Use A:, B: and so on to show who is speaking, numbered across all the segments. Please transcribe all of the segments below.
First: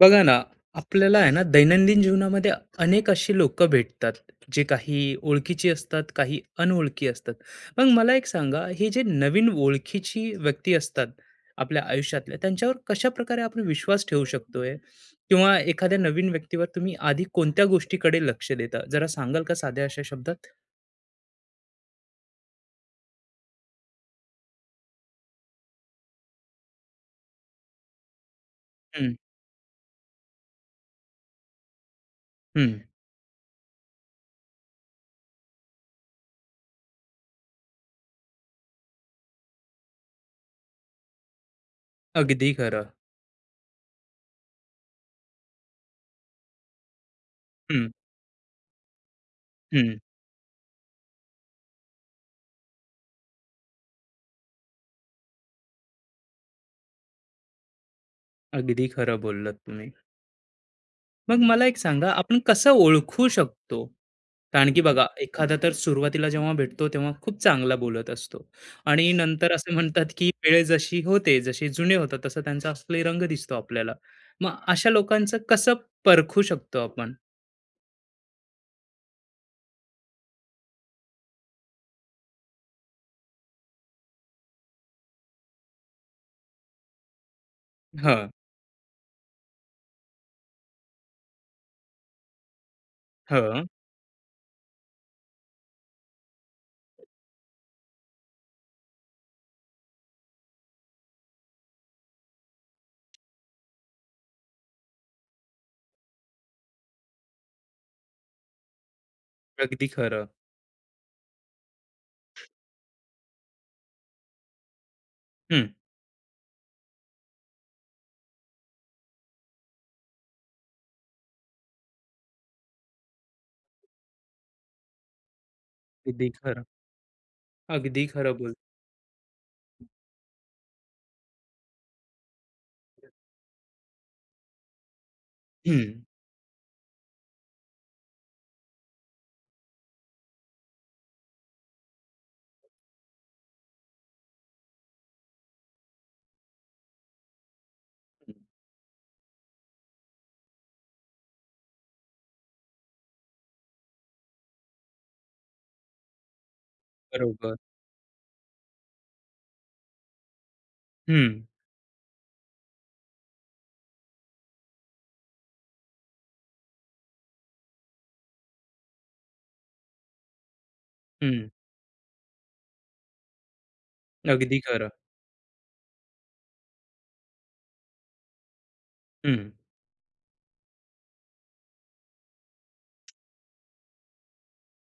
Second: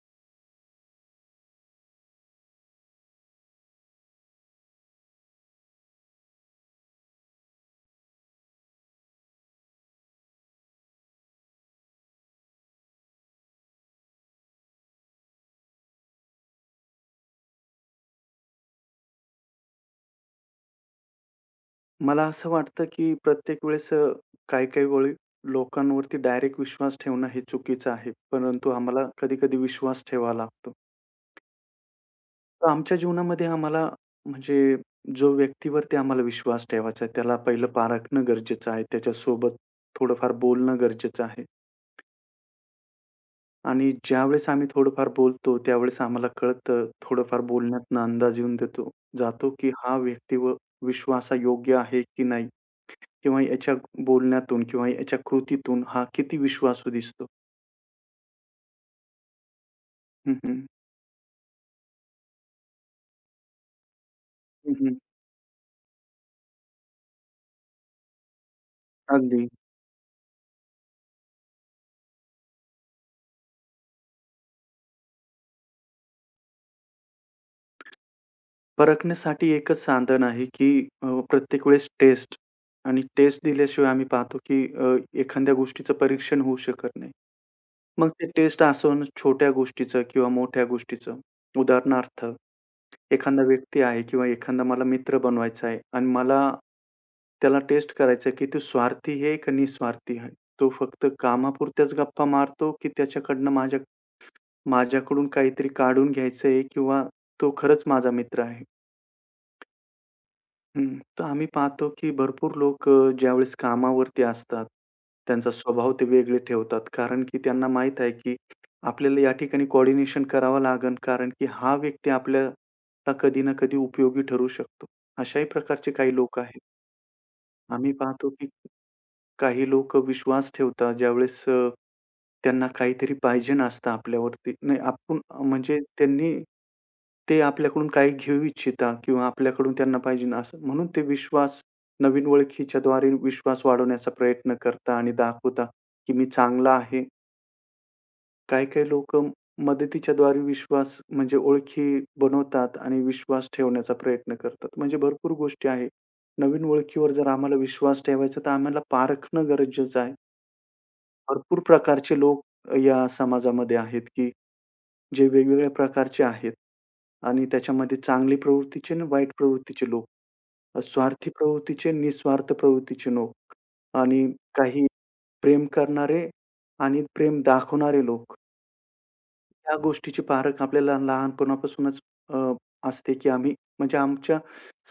A: बघा ना, आपल्याला आहे ना, दैनंदिन जीवनामध्ये अनेक अशी लोकं भेटतात, जे काही ओळखीची असतात, काही अनोळखी असतात. मग मला एक सांगा, हे जे नवीन ओळखीची व्यक्ती असतात आपल्या आयुष्यातल्या, त्यांच्यावर कशाप्रकारे आपण विश्वास ठेवू शकतोय? किंवा एखाद्या नवीन व्यक्तीवर तुम्ही आधी कोणत्या गोष्टीकडे लक्ष देता? जरा सांगाल का साध्या अशा शब्दात?
B: मला असं वाटतं, की प्रत्येक वेळेस काही-काही वेळी लोकांवरती डायरेक्ट विश्वास ठेवणं हे चुकीचं आहे. परंतु आम्हाला
A: हं,
B: कधी-कधी विश्वास ठेवावा लागतो. तर
A: हं.
B: आमच्या जीवनामध्ये आम्हाला म्हणजे जो व्यक्तीवरती आम्हाला विश्वास ठेवायचा आहे, त्याला पहिलं पारखणं गरजेचं आहे. त्याच्यासोबत थोडंफार बोलणं गरजेचं आहे.
A: अगदी खरं.
B: आणि ज्यावेळेस आम्ही थोडंफार बोलतो, त्यावेळेस आम्हाला कळतं, थोडंफार
A: हं,
B: बोलण्यातनं अंदाज येऊन देतो जातो, की हा
A: हं.
B: व्यक्ती व विश्वासायोग्य आहे की नाही. किंवा याच्या बोलण्यातून किंवा याच्या कृतीतून हा किती विश्वासू दिसतो.
A: अगदी खरं बोललात तुम्ही.
B: हं, हं.
A: मग मला एक सांगा, आपण कसं ओळखू शकतो? कारण
B: हं,
A: की
B: हं.
A: बघा, एखादा तर सुरुवातीला जेव्हा भेटतो, तेव्हा खूप चांगला बोलत असतो आणि
B: अगदी.
A: नंतर असे म्हणतात, की वेळ जशी होते, जसे जुने होतात, तसा त्यांचा असली रंग दिसतो आपल्याला. मग अशा लोकांचं कसं परखू शकतो आपण?
B: परखण्यासाठी एकच साधन आहे, की प्रत्येक वेळेस टेस्ट आणि टेस्ट दिल्याशिवाय आम्ही पाहतो, की एखाद्या गोष्टीचं परीक्षण होऊ शकत नाही. मग ते
A: हं,
B: टेस्ट असो न छोट्या गोष्टीचं किंवा मोठ्या गोष्टीचं. उदाहरणार्थ एखादा
A: हं.
B: व्यक्ती आहे किंवा एखादा मला मित्र बनवायचा आहे आणि मला त्याला टेस्ट करायचं आहे, की तो स्वार्थी आहे का निस्वार्थी आहे? तो फक्त कामापुरत्याच गप्पा मारतो, की त्याच्याकडनं माझ्या माझ्याकडून काहीतरी काढून घ्यायचं आहे किंवा तो खरंच माझा मित्र आहे?
A: अगदी खरं.
B: हं. तर आम्ही पाहतो, की भरपूर लोक ज्यावेळेस कामावरती असतात, त्यांचा
A: हं.
B: स्वभाव ते वेगळे ठेवतात. कारण की त्यांना माहीत आहे, की आपल्याला या ठिकाणी कोऑर्डिनेशन करावं लागेल. कारण की हा व्यक्ती आपल्याला कधी ना कधी उपयोगी ठरू शकतो. अशाही प्रकारचे काही
A: अगदी
B: लोक आहेत.
A: खरं.
B: आम्ही
A: अगदी
B: पाहतो,
A: खरं
B: की
A: बोल
B: काही लोकं विश्वास ठेवतात ज्यावेळेस त्यांना काहीतरी पाहिजेन असतं आपल्यावरती. नाही आपण म्हणजे
A: हं,
B: त्यांनी ते आपल्याकडून काही घेऊ इच्छिता किंवा आपल्याकडून त्यांना पाहिजेन असं म्हणून ते विश्वास नवीन ओळखीच्याद्वारे विश्वास वाढवण्याचा प्रयत्न करता आणि दाखवता, की मी चांगला आहे. काही-काही लोकं मदतीच्याद्वारे विश्वास म्हणजे ओळखी बनवतात आणि विश्वास ठेवण्याचा प्रयत्न करतात. म्हणजे भरपूर गोष्टी आहे. नवीन ओळखीवर जर
A: बरोबर.
B: आम्हाला विश्वास ठेवायचा, तर आम्हाला पारखणं गरजेचं आहे.
A: हं,
B: भरपूर प्रकारचे लोक या समाजामध्ये आहेत, की जे वेगवेगळ्या प्रकारचे आहेत आणि त्याच्यामध्ये चांगली प्रवृत्तीचे आणि वाईट प्रवृत्तीचे लोक, स्वार्थी
A: हं.
B: प्रवृत्तीचे, निस्वार्थ प्रवृत्तीचे लोक आणि
A: अगदी
B: काही
A: खरं.
B: प्रेम करणारे आणि प्रेम दाखवणारे लोक.
A: हं.
B: या गोष्टीची पारख आपल्याला लहानपणापासूनच अ, असते, की आम्ही म्हणजे आमच्या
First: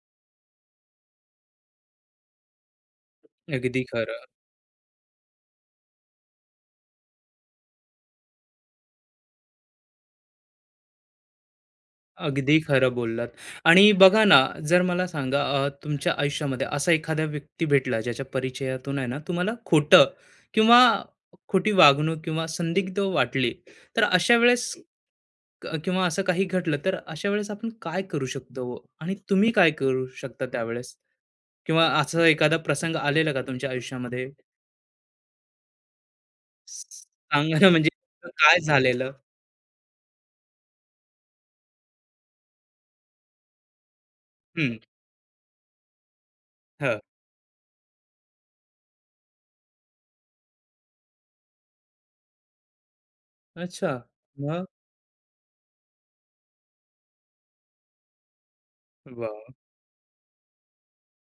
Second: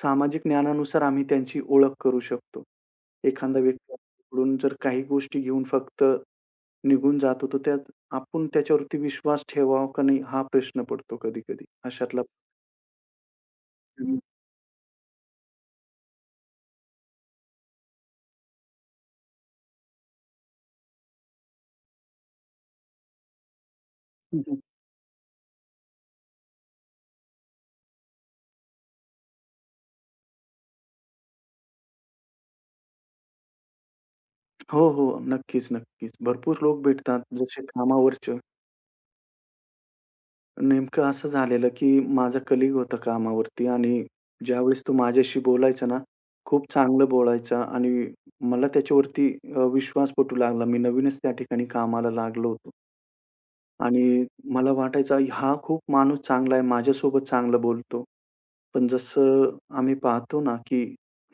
B: सामाजिक ज्ञानानुसार आम्ही त्यांची ओळख करू शकतो. एखादा
A: अगदी
B: व्यक्ती
A: खरं.
B: आपल्याकडून जर काही गोष्टी घेऊन फक्त निघून जातो, तर त्यात आपण त्याच्यावरती विश्वास ठेवावा का नाही हा प्रश्न पडतो कधी-कधी. अशातला
A: अगदी खरं बोललात. आणि
B: हं.
A: बघा ना, जर मला सांगा तुमच्या आयुष्यामध्ये असा एखादा व्यक्ती भेटला ज्याच्या परिचयातून आहे ना, तुम्हाला खोटं किंवा खोटी वागणूक किंवा संदिग्ध वाटली. तर अशा
B: हं, हं.
A: वेळेस किंवा असं काही घडलं, तर अशा वेळेस आपण काय करू शकतो ओ? आणि तुम्ही काय करू शकता त्यावेळेस? किंवा असा एखादा प्रसंग आलेला का तुमच्या आयुष्यामध्ये?
B: हो, हो. नक्कीच, नक्कीच. भरपूर लोक भेटतात
A: सांगा
B: जसे
A: ना म्हणजे
B: कामावरचे.
A: काय झालेलं?
B: नेमकं असं झालेलं, की माझा कलीग होता कामावरती आणि
A: हं,
B: ज्यावेळेस तो माझ्याशी बोलायचा ना, खूप
A: हं.
B: चांगलं बोलायचा आणि मला त्याच्यावरती विश्वास पटू लागला. मी नवीनच त्या ठिकाणी कामाला लागलो होतो.
A: अच्छा.
B: आणि
A: मग?
B: मला वाटायचं हा खूप माणूस चांगला आहे, माझ्यासोबत चांगलं बोलतो. पण
A: वाह!
B: जसं आम्ही पाहतो ना, की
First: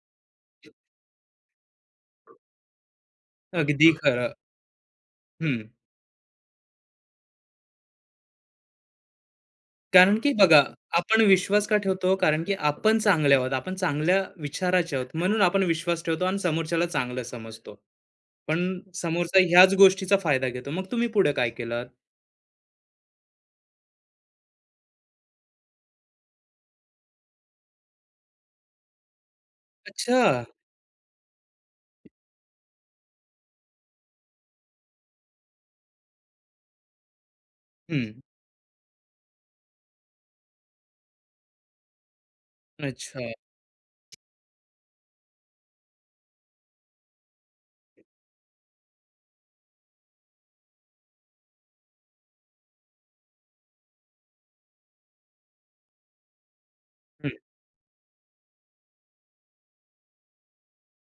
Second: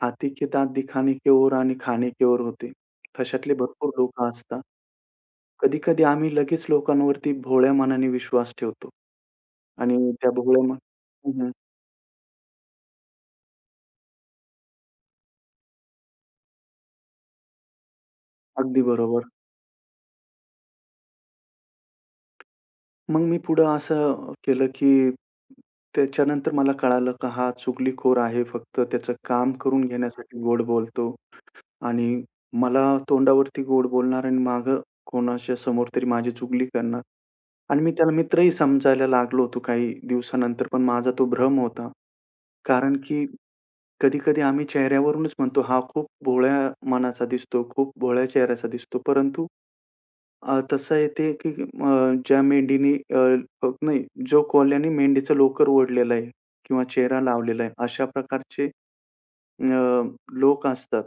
B: "हाथी के दाँत दिखाने के ओर आणि खाने के ओर होते." तशातले
A: अगदी
B: भरपूर लोकं
A: खरं.
B: असतात. कधी-कधी आम्ही लगेच लोकांवरती भोळ्या मनाने विश्वास ठेवतो. आणि
A: कारण
B: त्या
A: की बघा,
B: भोळ्या मन
A: आपण
B: हं, हं.
A: विश्वास का ठेवतो? कारण की आपण चांगले आहोत. आपण चांगल्या विचाराचे आहोत. म्हणून आपण विश्वास ठेवतो आणि समोरच्याला चांगलं समजतो. पण
B: अगदी बरोबर.
A: समोरचा ह्याच गोष्टीचा फायदा घेतो. मग तुम्ही पुढे काय केलंत?
B: मग मी पुढं असं केलं, की त्याच्यानंतर मला कळालं, की हा चुगलीखोर आहे. फक्त त्याचं काम करून घेण्यासाठी
A: अच्छा.
B: गोड बोलतो. आणि मला तोंडावरती गोड बोलणार आणि मागं कोणाच्या समोर तरी माझी चुगली करणार आणि मी त्याला
A: हं.
B: मित्रही समजायला लागलो होतो काही दिवसानंतर. पण माझा तो भ्रम होता. कारण की
A: अच्छा.
B: कधी-कधी आम्ही चेहऱ्यावरूनच म्हणतो, "हा खूप भोळ्या मनाचा दिसतो, खूप भोळ्या चेहऱ्याचा दिसतो." परंतु तसं आहे ते की ज्या मेंढीने अ, अ, नाही, जो कोल्ह्याने मेंढीचं लोकर ओढलेलं आहे किंवा चेहरा
A: हं.
B: लावलेला आहे, अशा प्रकारचे अ, लोक असतात.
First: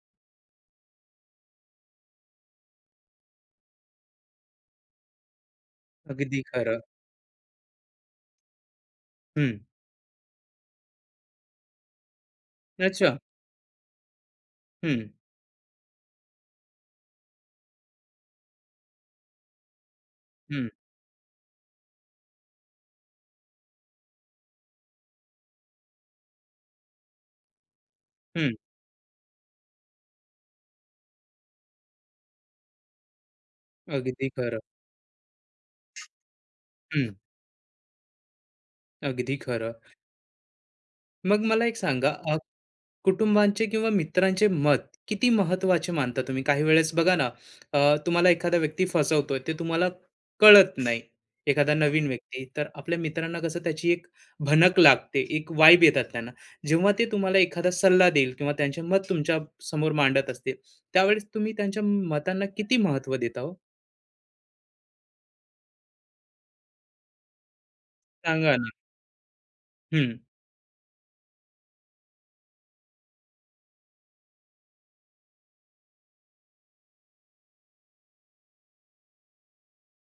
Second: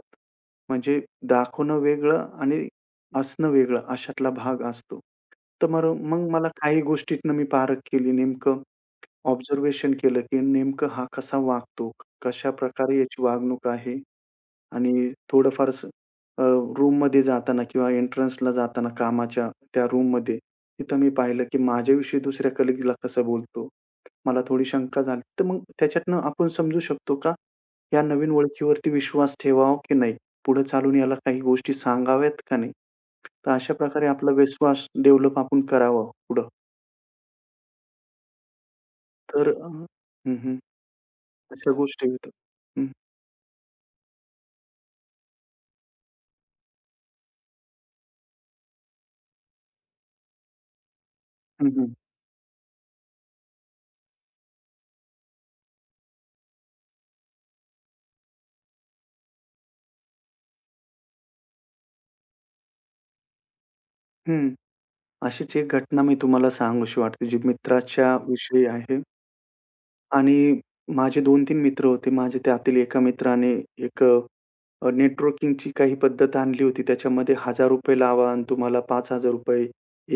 B: म्हणजे दाखवणं वेगळं आणि असणं वेगळं अशातला भाग असतो. तर मग
A: अगदी
B: मला
A: खरं.
B: काही गोष्टीतनं मी पारख केली. नेमकं
A: हं.
B: ऑब्झर्वेशन केलं, की नेमकं हा कसा वागतो? कशाप्रकारे
A: अच्छा.
B: याची वागणूक आहे?
A: हं.
B: आणि थोडंफार असं अ, रूममध्ये जाताना किंवा एंट्रन्सला जाताना कामाच्या त्या रूममध्ये,
A: हं.
B: तिथं मी पाहिलं की माझ्याविषयी दुसऱ्या कलीगला कसा बोलतो, मला थोडी शंका झाली. तर मग त्याच्यातनं आपण समजू शकतो का, या नवीन
A: हं.
B: ओळखीवरती विश्वास ठेवावा की नाही? पुढे चालून याला काही गोष्टी सांगाव्यात का नाही? तर अशा प्रकारे
A: अगदी
B: आपला
A: खरं.
B: विश्वास डेव्हलप आपण करावा पुढं.
A: हं. अगदी
B: तर अ
A: खरं.
B: हं, हं.
A: मग मला
B: अशा
A: एक सांगा
B: गोष्टी होतात. हं.
A: कुटुंबांचे किंवा मित्रांचे मत किती महत्वाचे मानता तुम्ही? काही वेळेस बघा ना, तुम्हाला एखादा व्यक्ती फसवतोय ते तुम्हाला कळत नाही.
B: हं,
A: एखादा
B: हं.
A: नवीन व्यक्ती, तर आपल्या मित्रांना कसं त्याची एक भनक लागते, एक वाइब येतात त्यांना. जेव्हा ते तुम्हाला एखादा सल्ला देईल किंवा त्यांचे मत तुमच्या समोर मांडत असतील, त्यावेळेस तुम्ही त्यांच्या मतांना किती महत्त्व देता हो?
B: अशीच एक घटना मी तुम्हाला सांगूशी वाटते, जी मित्राच्या हं.
A: सांगा
B: विषयी
A: ना.
B: आहे
A: हं,
B: आणि माझे 2 तीन मित्र होते. माझे त्यातील एका मित्राने एक नेटवर्किंगची काही पद्धत आणली होती. त्याच्यामध्ये ₹1000 लावा आणि तुम्हाला ₹5000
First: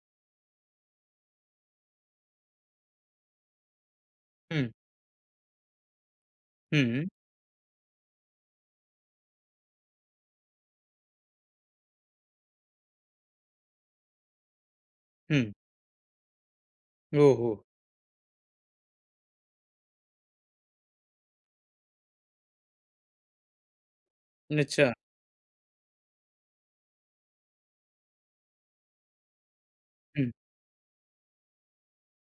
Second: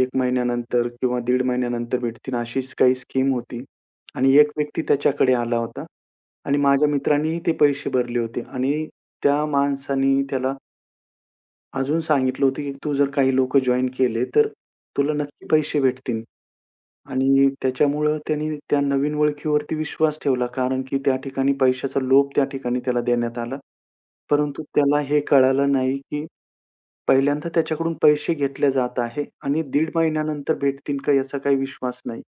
B: 1 महिन्यानंतर किंवा दीड महिन्यानंतर भेटतील, अशीच काही स्कीम होती. आणि एक
A: हं,
B: व्यक्ती त्याच्याकडे आला होता आणि माझ्या
A: हं,
B: मित्रांनीही ते पैसे भरले होते आणि त्या माणसाने त्याला अजून सांगितलं होतं, की "तू जर काही लोकं जॉइन केले, तर तुला नक्की
A: हं.
B: पैसे भेटतील."
A: हो,
B: आणि
A: हो.
B: त्याच्यामुळं त्यांनी त्या नवीन ओळखीवरती विश्वास ठेवला. कारण की त्या ठिकाणी पैशाचा लोभ त्या ठिकाणी त्याला देण्यात आला. परंतु
A: अच्छा.
B: त्याला हे कळालं नाही, की पहिल्यांदा त्याच्याकडून पैसे घेतले जात आहे आणि दीड
A: हं.
B: महिन्यानंतर भेटतील का याचा काही विश्वास नाही.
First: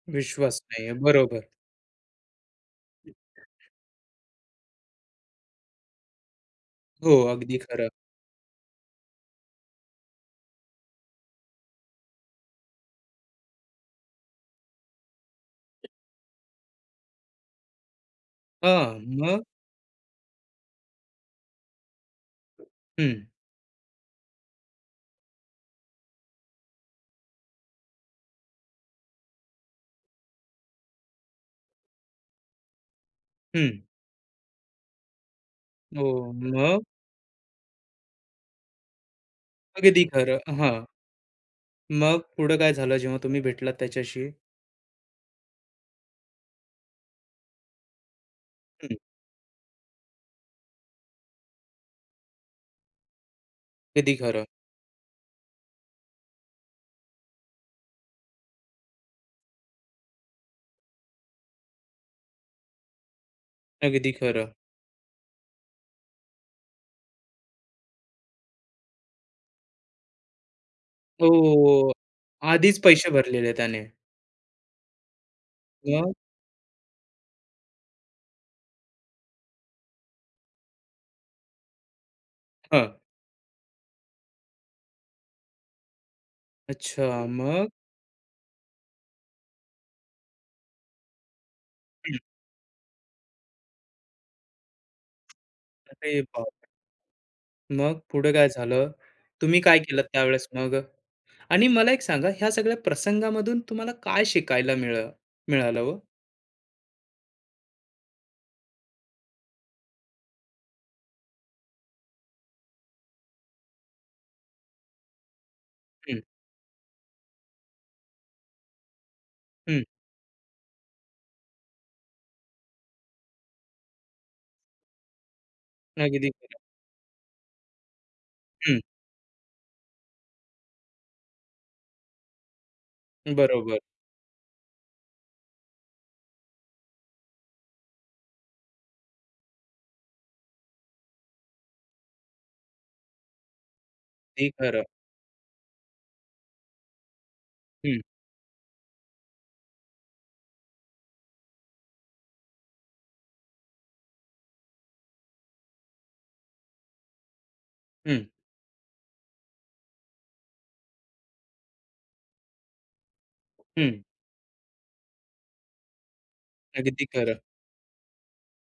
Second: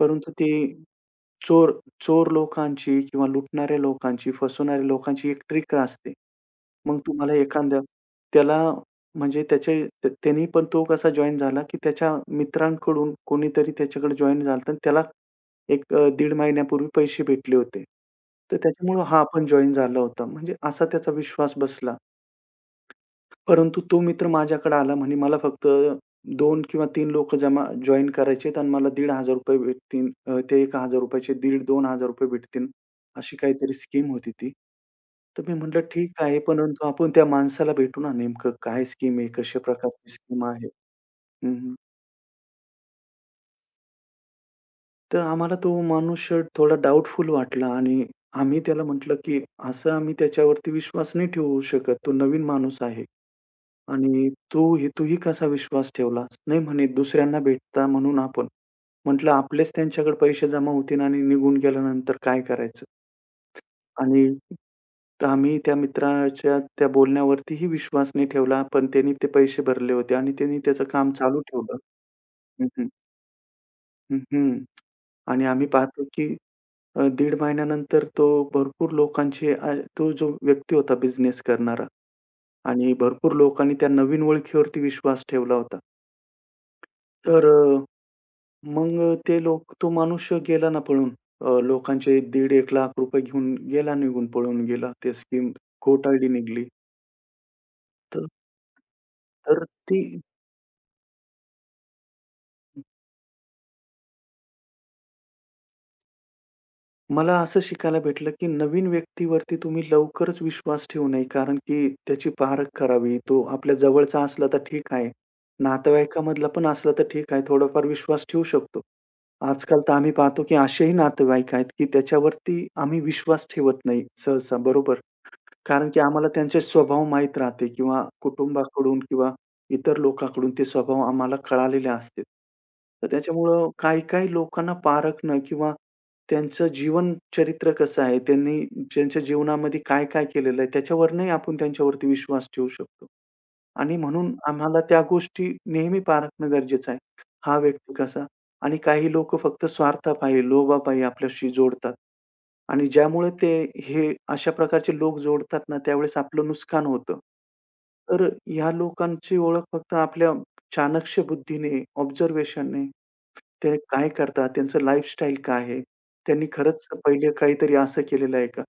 B: परंतु ते
A: विश्वास नाहीये. बरोबर.
B: चोर चोर लोकांची किंवा लुटणाऱ्या लोकांची, फसवणाऱ्या लोकांची एक ट्रिक असते. मग
A: हो,
B: तुम्हाला
A: अगदी
B: एखाद्या
A: खरं.
B: त्याला म्हणजे त्याचे त्याने पण तो कसा जॉइन झाला, की त्याच्या मित्रांकडून कोणीतरी त्याच्याकडे जॉइन झालं होतं आणि त्याला एक 1.5 महिन्यापूर्वी पैसे भेटले होते. तर
A: हां,
B: त्याच्यामुळं हा
A: मग?
B: पण जॉइन झाला होता. म्हणजे असा त्याचा विश्वास बसला.
A: हं.
B: परंतु तो मित्र माझ्याकडे आला म्हणे, "मला फक्त दोन किंवा तीन लोक जमा जॉइन करायचे आहेत आणि मला ₹1,500 भेटतील. ते ₹1,000चे दीड ₹2,000 भेटतील." अशी काहीतरी
A: हं.
B: स्कीम होती ती. तर मी म्हटलं,
A: हो.
B: "ठीक आहे."
A: मग?
B: परंतु आपण त्या माणसाला भेटू ना, नेमकं काय स्कीम आहे, कशा
A: अगदी
B: प्रकारची
A: खरं.
B: स्कीम आहे?
A: हां.
B: हं, हं.
A: मग पुढं काय झालं जेव्हा तुम्ही भेटलात त्याच्याशी?
B: तर आम्हाला तो माणूस थोडा डाउटफुल वाटला आणि आम्ही त्याला
A: हं.
B: म्हटलं, की "असं आम्ही त्याच्यावरती विश्वास नाही ठेवू शकत. तो नवीन माणूस आहे."
A: अगदी
B: आणि
A: खरं,
B: तू हे तूही कसा विश्वास ठेवलास? नाही म्हणे दुसऱ्यांना भेटता म्हणून आपण. म्हटलं आपलेच त्यांच्याकडे पैसे जमा होतील आणि निघून गेल्यानंतर काय करायचं?
A: अगदी
B: आणि
A: खरं.
B: आम्ही त्या मित्राच्या त्या बोलण्यावरतीही विश्वास नाही ठेवला. पण त्यांनी ते पैसे भरले होते आणि त्यांनी त्याचं काम चालू ठेवलं.
A: हो.
B: हं,
A: आधीच
B: हं.
A: पैसे भरलेले त्याने.
B: हं, आणि आम्ही पाहतो
A: मग?
B: की दीड महिन्यानंतर तो भरपूर लोकांचे तो जो व्यक्ती होता बिझनेस करणारा
A: हां.
B: आणि भरपूर लोकांनी त्या नवीन ओळखीवरती विश्वास ठेवला होता.
A: अच्छा.
B: तर
A: मग?
B: अ मग ते लोक तो माणूस गेला ना पळून.
A: हं.
B: लोकांचे ₹1,50,000-1 लाख रुपये घेऊन गेला निघून, पळून गेला. ते स्कीम
A: अरे
B: खोटारडी निघाली.
A: बापरे! मग
B: तर
A: पुढं काय झालं?
B: तर
A: तुम्ही काय
B: ती
A: केलंत त्यावेळेस मग? आणि मला एक सांगा ह्या सगळ्या प्रसंगामधून तुम्हाला काय शिकायला मिळालं हो?
B: मला असं शिकायला भेटलं, की नवीन व्यक्तीवरती तुम्ही लवकरच विश्वास ठेवू नये, कारण की त्याची पारख करावी. तो आपल्या जवळचा असला तर ठीक आहे.
A: हं,
B: नातेवाईकामधला पण असला तर ठीक आहे. थोडाफार विश्वास ठेवू शकतो. आजकाल
A: हं.
B: तर आम्ही पाहतो, की असेही नातेवाईक आहेत, की त्याच्यावरती आम्ही विश्वास ठेवत नाही सहसा, बरोबर? कारण की आम्हाला
A: अगदी खरं.
B: त्यांचे स्वभाव माहीत राहते किंवा
A: हं.
B: कुटुंबाकडून किंवा इतर लोकांकडून ते स्वभाव आम्हाला कळालेले असते. तर त्याच्यामुळं
A: बरोबर.
B: काही-काही लोकांना पारखणं किंवा त्यांचं जीवन चरित्र कसं आहे, त्यांनी त्यांच्या जीवनामध्ये काय-काय केलेलं आहे, त्याच्यावरूनही आपण त्यांच्यावरती विश्वास ठेवू शकतो. आणि म्हणून
A: अगदी
B: आम्हाला
A: खरं.
B: त्या गोष्टी नेहमी पाळणं गरजेचं आहे. हा व्यक्ती
A: हं,
B: कसा आणि काही लोक फक्त स्वार्थापायी, लोभापायी आपल्याशी जोडतात आणि ज्यामुळे ते हे अशा प्रकारचे लोक जोडतात ना, त्यावेळेस आपलं नुकसान होतं. तर
A: हं,
B: ह्या लोकांची ओळख फक्त आपल्या चाणक्य बुद्धीने, ऑब्झर्वेशनने ते
A: हं.
B: काय करतात, त्यांचं लाईफस्टाईल काय आहे? त्यांनी खरंच
A: अगदी
B: पहिले
A: खरं.
B: काहीतरी असं केलेलं आहे का?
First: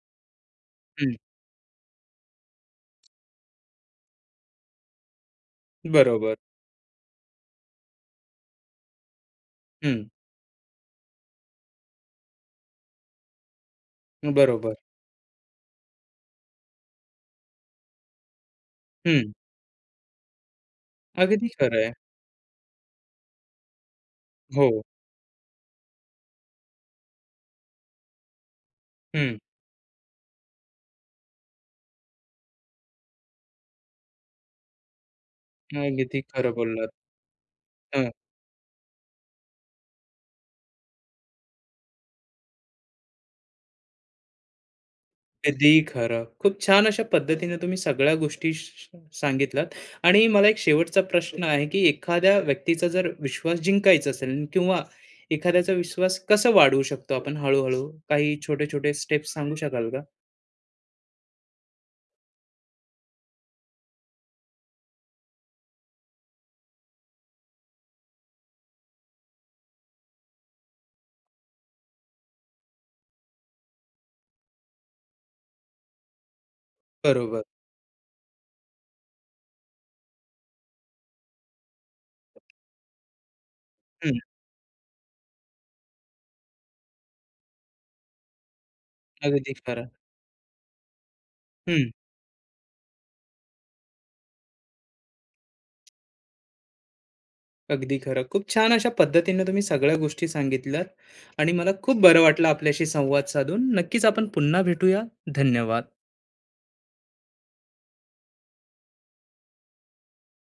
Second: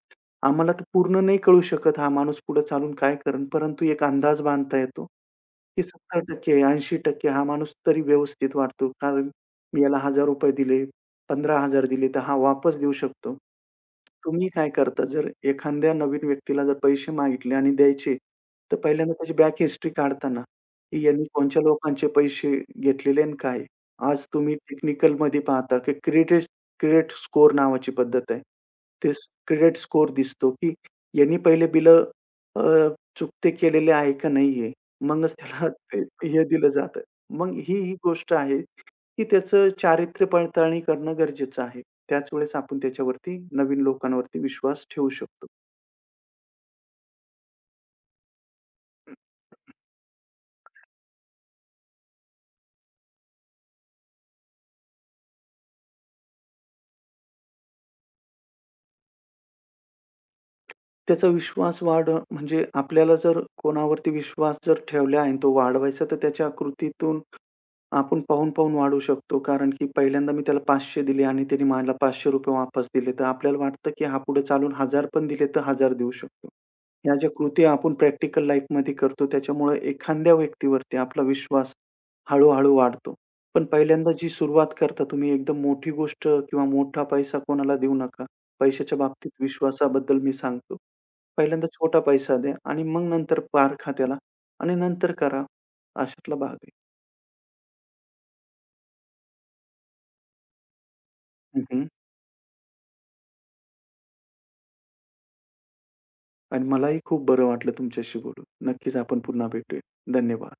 B: आम्हाला तर
A: हं.
B: पूर्ण नाही कळू शकत हा माणूस पुढे चालून काय करेल, परंतु एक अंदाज बांधता येतो, की
A: बरोबर.
B: 70% 80% हा माणूस तरी व्यवस्थित वाटतो. कारण मी याला
A: हं.
B: ₹1000 दिले, 15,000 दिले, तर हा वापस देऊ शकतो. तुम्ही काय
A: बरोबर.
B: करता, जर एखाद्या नवीन व्यक्तीला जर पैसे मागितले आणि द्यायचे, तर पहिल्यांदा
A: हं.
B: त्याची बॅक हिस्ट्री काढता की यांनी
A: अगदी
B: कोणत्या
A: खरं आहे.
B: लोकांचे पैसे घेतलेले आणि काय. आज तुम्ही
A: हो.
B: टेक्निकलमध्ये पाहता की क्रेडिट क्रेडिट स्कोर नावाची पद्धत आहे. ते
A: हं.
B: क्रेडिट स्कोर दिसतो, की यांनी पहिले बिलं चुकते केलेले आहे का नाहीये? मगच त्याला ते
A: अगदी
B: हे
A: खरं
B: दिलं
A: बोललात.
B: जातं. मग ही
A: हं.
B: गोष्ट आहे, की त्याचं चारित्र्य पडताळणी करणं गरजेचं आहे. त्याच वेळेस आपण त्याच्यावरती नवीन लोकांवरती विश्वास ठेवू शकतो.
A: अगदी खरं. खूप छान अशा पद्धतीने तुम्ही सगळ्या गोष्टी श श सांगितल्यात आणि मला एक शेवटचा प्रश्न आहे, की एखाद्या व्यक्तीचा जर विश्वास जिंकायचा असेल किंवा एखाद्याचा विश्वास कसा वाढवू शकतो आपण हळू काही छोटे-छोटे स्टेप्स सांगू शकाल का?
B: त्याचा विश्वास वाढ म्हणजे आपल्याला जर कोणावरती विश्वास जर ठेवला आहे आणि तो वाढवायचा, तर त्याच्या कृतीतून आपण पाहून-पाहून वाढवू शकतो. कारण की पहिल्यांदा मी त्याला 500 दिले आणि त्याने मला ₹500 वापस दिले, तर आपल्याला वाटतं की हा पुढे चालून 1000 पण दिले, तर 1000 देऊ शकतो. ह्या ज्या
A: बरोबर.
B: कृती आपण प्रॅक्टिकल लाईफमध्ये करतो, त्याच्यामुळे एखाद्या व्यक्तीवरती आपला विश्वास हळू-हळू वाढतो. पण
A: हं.
B: पहिल्यांदा जी सुरुवात करता तुम्ही एकदम मोठी गोष्ट किंवा मोठा पैसा कोणाला देऊ नका. पैशाच्या बाबतीत
A: अगदी खरं.
B: विश्वासाबद्दल मी सांगतो. पहिल्यांदा
A: हं.
B: छोटा पैसा द्या आणि मग नंतर पारखा त्याला आणि नंतर करा. अशातला भाग आहे.
A: अगदी खरं. खूप छान अशा पद्धतीने तुम्ही सगळ्या गोष्टी सांगितल्यात आणि
B: हं,
A: मला
B: हं.
A: खूप बरं वाटलं आपल्याशी संवाद साधून. नक्कीच आपण पुन्हा भेटूया. धन्यवाद.
B: आणि मलाही खूप बरं वाटलं तुमच्याशी बोलून. नक्कीच आपण पुन्हा भेटूया. धन्यवाद.